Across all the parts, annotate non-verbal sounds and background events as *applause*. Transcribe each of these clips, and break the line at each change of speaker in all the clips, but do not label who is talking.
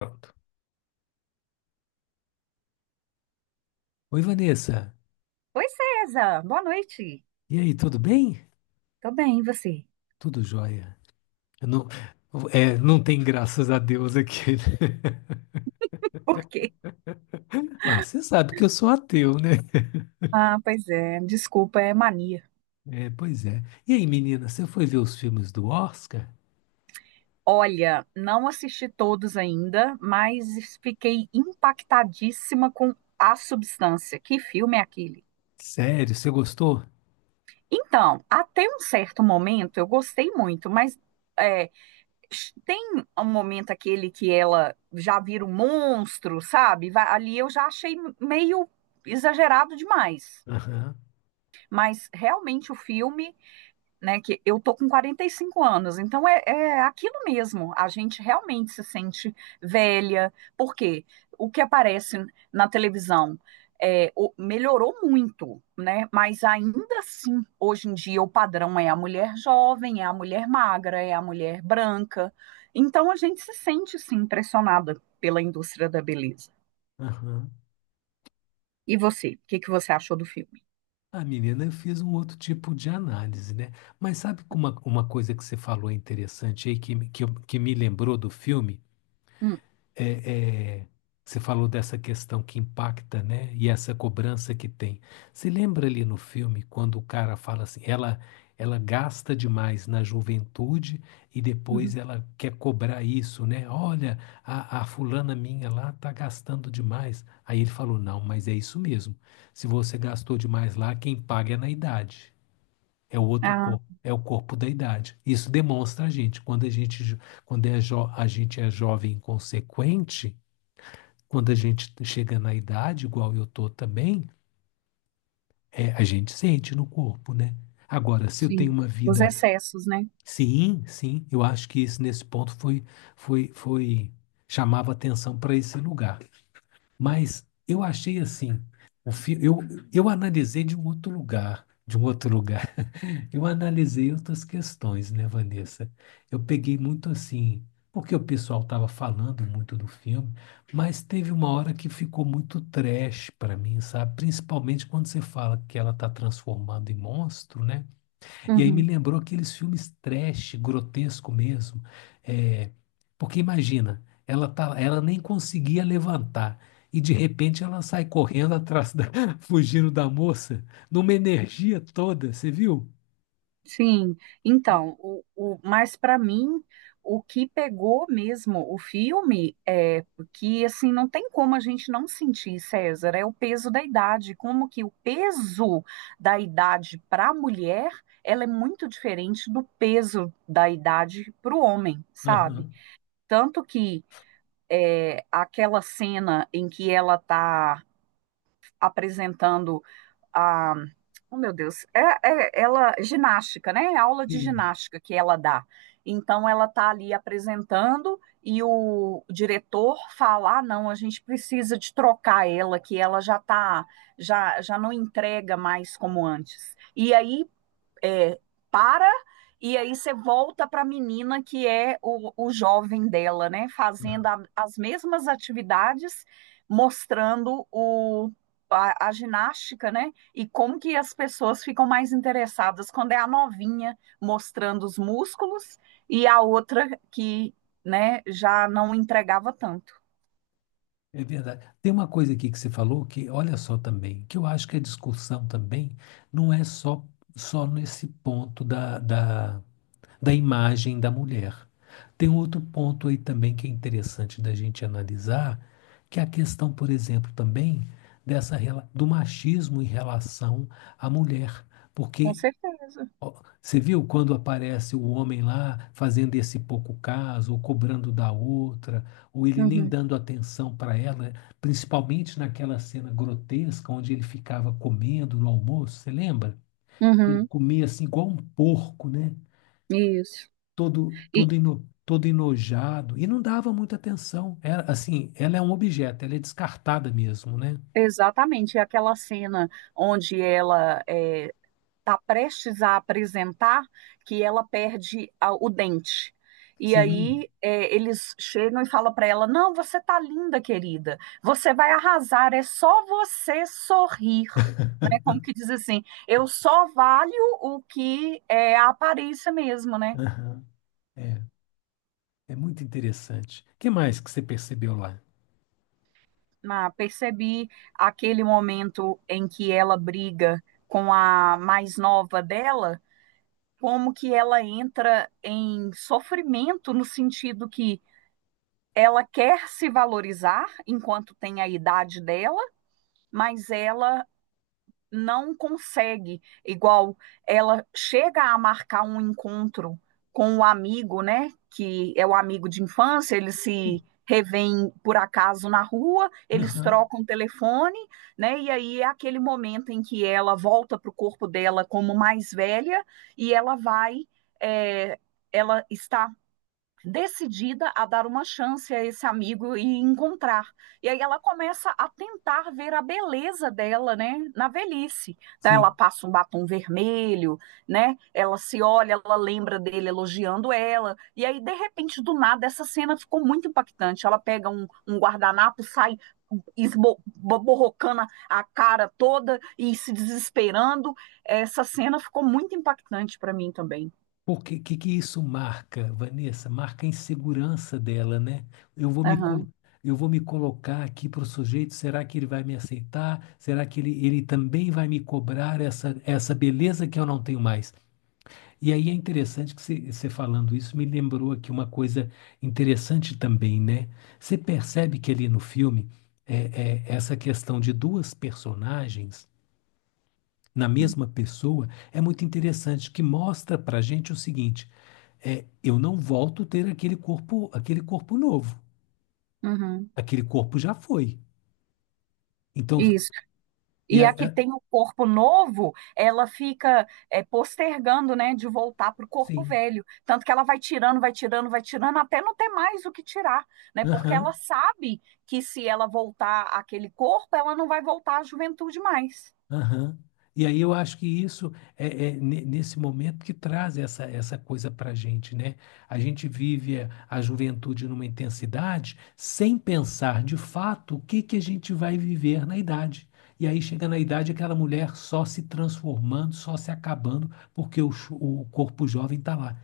Pronto. Oi, Vanessa.
Oi, César. Boa noite.
E aí, tudo bem?
Tô bem, e você?
Tudo jóia. Eu não, não tem graças a Deus aqui, né? *laughs*
Por quê?
Ah, você sabe que eu sou ateu, né?
Ah, pois é. Desculpa, é mania.
É, pois é. E aí, menina, você foi ver os filmes do Oscar?
Olha, não assisti todos ainda, mas fiquei impactadíssima com A Substância. Que filme é aquele?
Sério, você gostou?
Então, até um certo momento eu gostei muito, mas é, tem um momento aquele que ela já vira um monstro, sabe? Ali eu já achei meio exagerado demais.
Aham,
Mas realmente o filme, né, que eu tô com 45 anos, então é aquilo mesmo, a gente realmente se sente velha, porque o que aparece na televisão melhorou muito, né, mas ainda assim, hoje em dia, o padrão é a mulher jovem, é a mulher magra, é a mulher branca, então a gente se sente, sim, impressionada pela indústria da beleza.
aham.
E você, o que que você achou do filme?
Ah, menina, eu fiz um outro tipo de análise, né? Mas sabe que uma coisa que você falou interessante aí, que me lembrou do filme?
Hum.
é, é, Você falou dessa questão que impacta, né? E essa cobrança que tem. Se lembra ali no filme quando o cara fala assim, ela ela gasta demais na juventude e depois
Uhum.
ela quer cobrar isso, né? Olha, a fulana minha lá tá gastando demais. Aí ele falou, não, mas é isso mesmo. Se você gastou demais lá, quem paga é na idade. É o outro
Ah,
corpo, é o corpo da idade. Isso demonstra a gente, quando a gente é jovem inconsequente, quando a gente chega na idade, igual eu tô também, é, a gente sente no corpo, né? Agora, se eu tenho
sim,
uma
os
vida,
excessos, né?
sim, eu acho que isso nesse ponto foi, chamava atenção para esse lugar. Mas eu achei assim, o fi- eu, eu analisei de um outro lugar, de um outro lugar. Eu analisei outras questões, né, Vanessa? Eu peguei muito assim, porque o pessoal estava falando muito do filme, mas teve uma hora que ficou muito trash para mim, sabe? Principalmente quando você fala que ela tá transformando em monstro, né? E aí me
Uhum.
lembrou aqueles filmes trash, grotesco mesmo. É, porque imagina, ela nem conseguia levantar. E de repente ela sai correndo atrás da, *laughs* fugindo da moça, numa energia toda, você viu?
Sim, então, mas para mim, o que pegou mesmo o filme é que, assim, não tem como a gente não sentir, César, é o peso da idade, como que o peso da idade para a mulher, ela é muito diferente do peso da idade para o homem, sabe?
Aham,
Tanto que aquela cena em que ela está apresentando a, oh meu Deus, ela ginástica, né? É aula de
sim,
ginástica que ela dá. Então ela está ali apresentando e o diretor fala: "Ah, não, a gente precisa de trocar ela, que ela já tá, já já não entrega mais como antes". E aí, é, para, e aí você volta para a menina que é o jovem dela, né? Fazendo as mesmas atividades, mostrando a ginástica, né? E como que as pessoas ficam mais interessadas quando é a novinha mostrando os músculos e a outra que, né, já não entregava tanto.
é verdade. Tem uma coisa aqui que você falou que, olha só também, que eu acho que a discussão também não é só nesse ponto da imagem da mulher. Tem outro ponto aí também que é interessante da gente analisar, que é a questão, por exemplo, também dessa do machismo em relação à mulher,
Com
porque
certeza.
ó, você viu quando aparece o homem lá fazendo esse pouco caso, ou cobrando da outra, ou ele nem
Uhum,
dando atenção para ela, né? Principalmente naquela cena grotesca onde ele ficava comendo no almoço, você lembra? Ele
uhum,
comia assim igual um porco, né?
isso. E
Todo enojado e não dava muita atenção. Era, assim, ela é um objeto, ela é descartada mesmo, né?
exatamente é aquela cena onde ela está prestes a apresentar que ela perde o dente. E
Sim.
aí, é, eles chegam e falam para ela: Não, você tá linda, querida. Você vai arrasar. É só você sorrir. Né? Como que diz assim? Eu só valho o que é a aparência mesmo, né?
Aham. É, é muito interessante. O que mais que você percebeu lá?
Ah, percebi aquele momento em que ela briga com a mais nova dela, como que ela entra em sofrimento no sentido que ela quer se valorizar enquanto tem a idade dela, mas ela não consegue. Igual ela chega a marcar um encontro com o amigo, né? Que é o amigo de infância. Ele se revêm por acaso na rua, eles
Aham.
trocam telefone, né? E aí é aquele momento em que ela volta para o corpo dela como mais velha e ela vai. é, Ela está decidida a dar uma chance a esse amigo e encontrar. E aí ela começa a tentar ver a beleza dela, né, na velhice. Então ela
Sim.
passa um batom vermelho, né? Ela se olha, ela lembra dele elogiando ela. E aí de repente do nada essa cena ficou muito impactante. Ela pega um guardanapo, sai borrocando a cara toda e se desesperando. Essa cena ficou muito impactante para mim também.
Porque que isso marca, Vanessa? Marca a insegurança dela, né? Eu vou me, colo-
Uhum.
eu vou me colocar aqui para o sujeito, será que ele vai me aceitar? Será que ele também vai me cobrar essa beleza que eu não tenho mais? E aí é interessante que você falando isso me lembrou aqui uma coisa interessante também, né? Você percebe que ali no filme, é, essa questão de duas personagens na mesma pessoa é muito interessante, que mostra para gente o seguinte: é, eu não volto a ter aquele corpo novo.
Uhum.
Aquele corpo já foi. Então,
Isso.
e
E a
aí,
que
é,
tem o corpo novo, ela fica, é, postergando, né, de voltar para o corpo
sim.
velho. Tanto que ela vai tirando, vai tirando, vai tirando, até não ter mais o que tirar, né? Porque ela
Aham.
sabe que se ela voltar àquele corpo, ela não vai voltar à juventude mais.
Aham. E aí eu acho que isso nesse momento que traz essa coisa para a gente, né? A gente vive a juventude numa intensidade sem pensar de fato o que que a gente vai viver na idade. E aí chega na idade aquela mulher só se transformando, só se acabando, porque o corpo jovem está lá,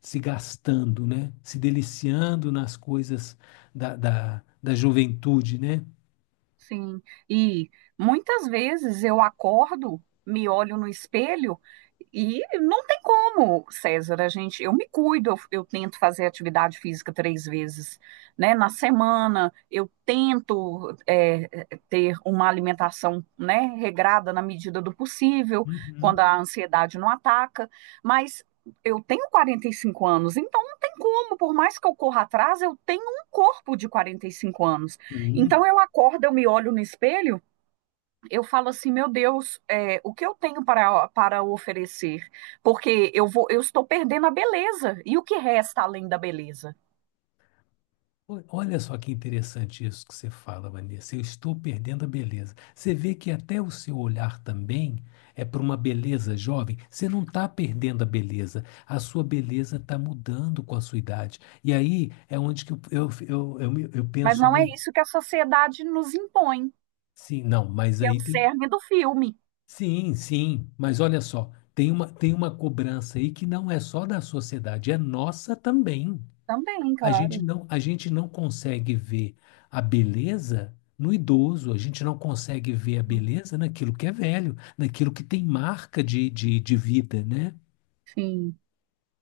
se gastando, né? Se deliciando nas coisas da juventude, né?
Sim, e muitas vezes eu acordo, me olho no espelho e não tem como, César, a gente, eu me cuido, eu tento fazer atividade física 3 vezes, né, na semana, eu tento, é, ter uma alimentação, né, regrada na medida do possível, quando
Uhum.
a ansiedade não ataca, mas eu tenho 45 anos, então não tem como, por mais que eu corra atrás, eu tenho um corpo de 45 anos.
Sim.
Então eu acordo, eu me olho no espelho, eu falo assim, meu Deus, é, o que eu tenho para, para oferecer? Porque eu vou, eu estou perdendo a beleza. E o que resta além da beleza?
Olha só que interessante isso que você fala, Vanessa. Eu estou perdendo a beleza. Você vê que até o seu olhar também é para uma beleza jovem. Você não está perdendo a beleza. A sua beleza está mudando com a sua idade. E aí é onde que eu
Mas
penso
não é
muito.
isso que a sociedade nos impõe,
Sim, não, mas
que é o
aí tem.
cerne do filme.
Sim, sim. Mas olha só, tem uma cobrança aí que não é só da sociedade, é nossa também.
Também,
A gente
claro.
a gente não consegue ver a beleza no idoso, a gente não consegue ver a beleza naquilo que é velho, naquilo que tem marca de vida, né?
Sim.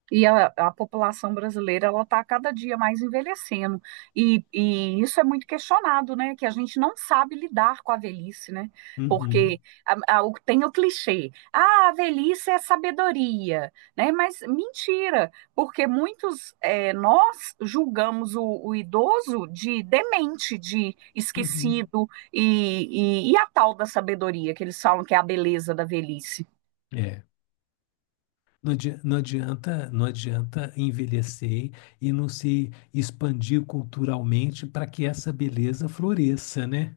E a população brasileira ela está cada dia mais envelhecendo. E isso é muito questionado, né? Que a gente não sabe lidar com a velhice, né?
Uhum,
Porque tem o clichê, ah, a velhice é sabedoria, né? Mas mentira, porque muitos, é, nós julgamos o idoso de demente, de
uhum.
esquecido, e a tal da sabedoria que eles falam que é a beleza da velhice.
É. Não adianta envelhecer e não se expandir culturalmente para que essa beleza floresça, né?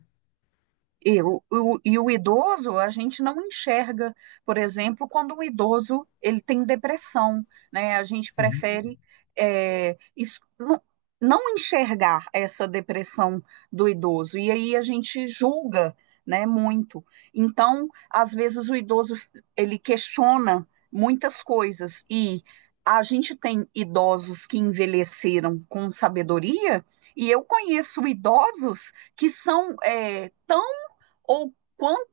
E o idoso, a gente não enxerga, por exemplo, quando o idoso ele tem depressão, né? A gente
Sim,
prefere, não, não enxergar essa depressão do idoso, e aí a gente julga, né, muito. Então, às vezes o idoso ele questiona muitas coisas, e a gente tem idosos que envelheceram com sabedoria, e eu conheço idosos que são, é, tão ou quanto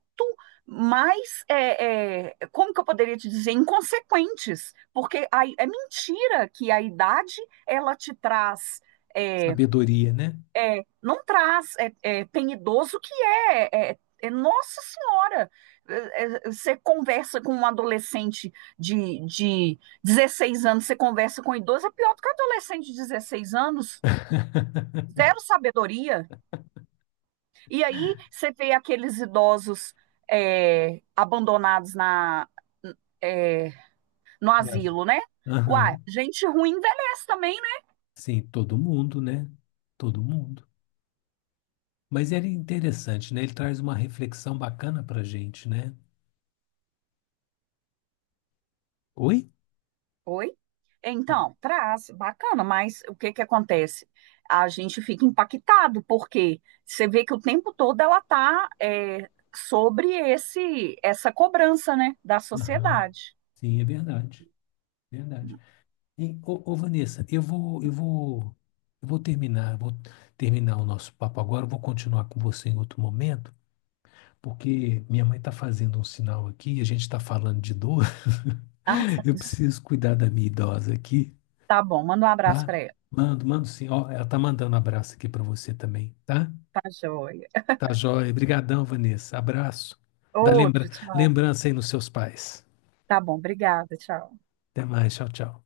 mais, como que eu poderia te dizer, inconsequentes, porque é mentira que a idade ela te traz, é,
sabedoria, né?
não traz, tem idoso que Nossa Senhora. Você conversa com um adolescente de 16 anos, você conversa com um idoso, é pior do que um adolescente de 16 anos,
*laughs*
zero sabedoria. E aí você vê aqueles idosos, abandonados na, é, no
Yes.
asilo, né? Uai,
Aham.
gente ruim envelhece também, né?
Sim, todo mundo, né? Todo mundo. Mas ele é interessante, né? Ele traz uma reflexão bacana pra gente, né? Oi?
Oi?
Ah,
Então, traz, bacana, mas o que que acontece? A gente fica impactado, porque você vê que o tempo todo ela tá, é, sobre esse essa cobrança, né, da
aham.
sociedade.
Sim, é verdade. Verdade. E, Vanessa, eu vou terminar o nosso papo agora, eu vou continuar com você em outro momento, porque minha mãe está fazendo um sinal aqui, a gente está falando de dor. *laughs*
Ah,
Eu preciso cuidar da minha idosa aqui,
tá bom, manda um abraço
tá?
para ela.
Mando, mando sim. Ó, ela tá mandando um abraço aqui para você também, tá?
Tá joia.
Tá joia. Obrigadão, Vanessa. Abraço. Dá
Outro, tchau.
lembrança aí nos seus pais.
Tá bom, obrigada, tchau.
Até mais. Tchau, tchau.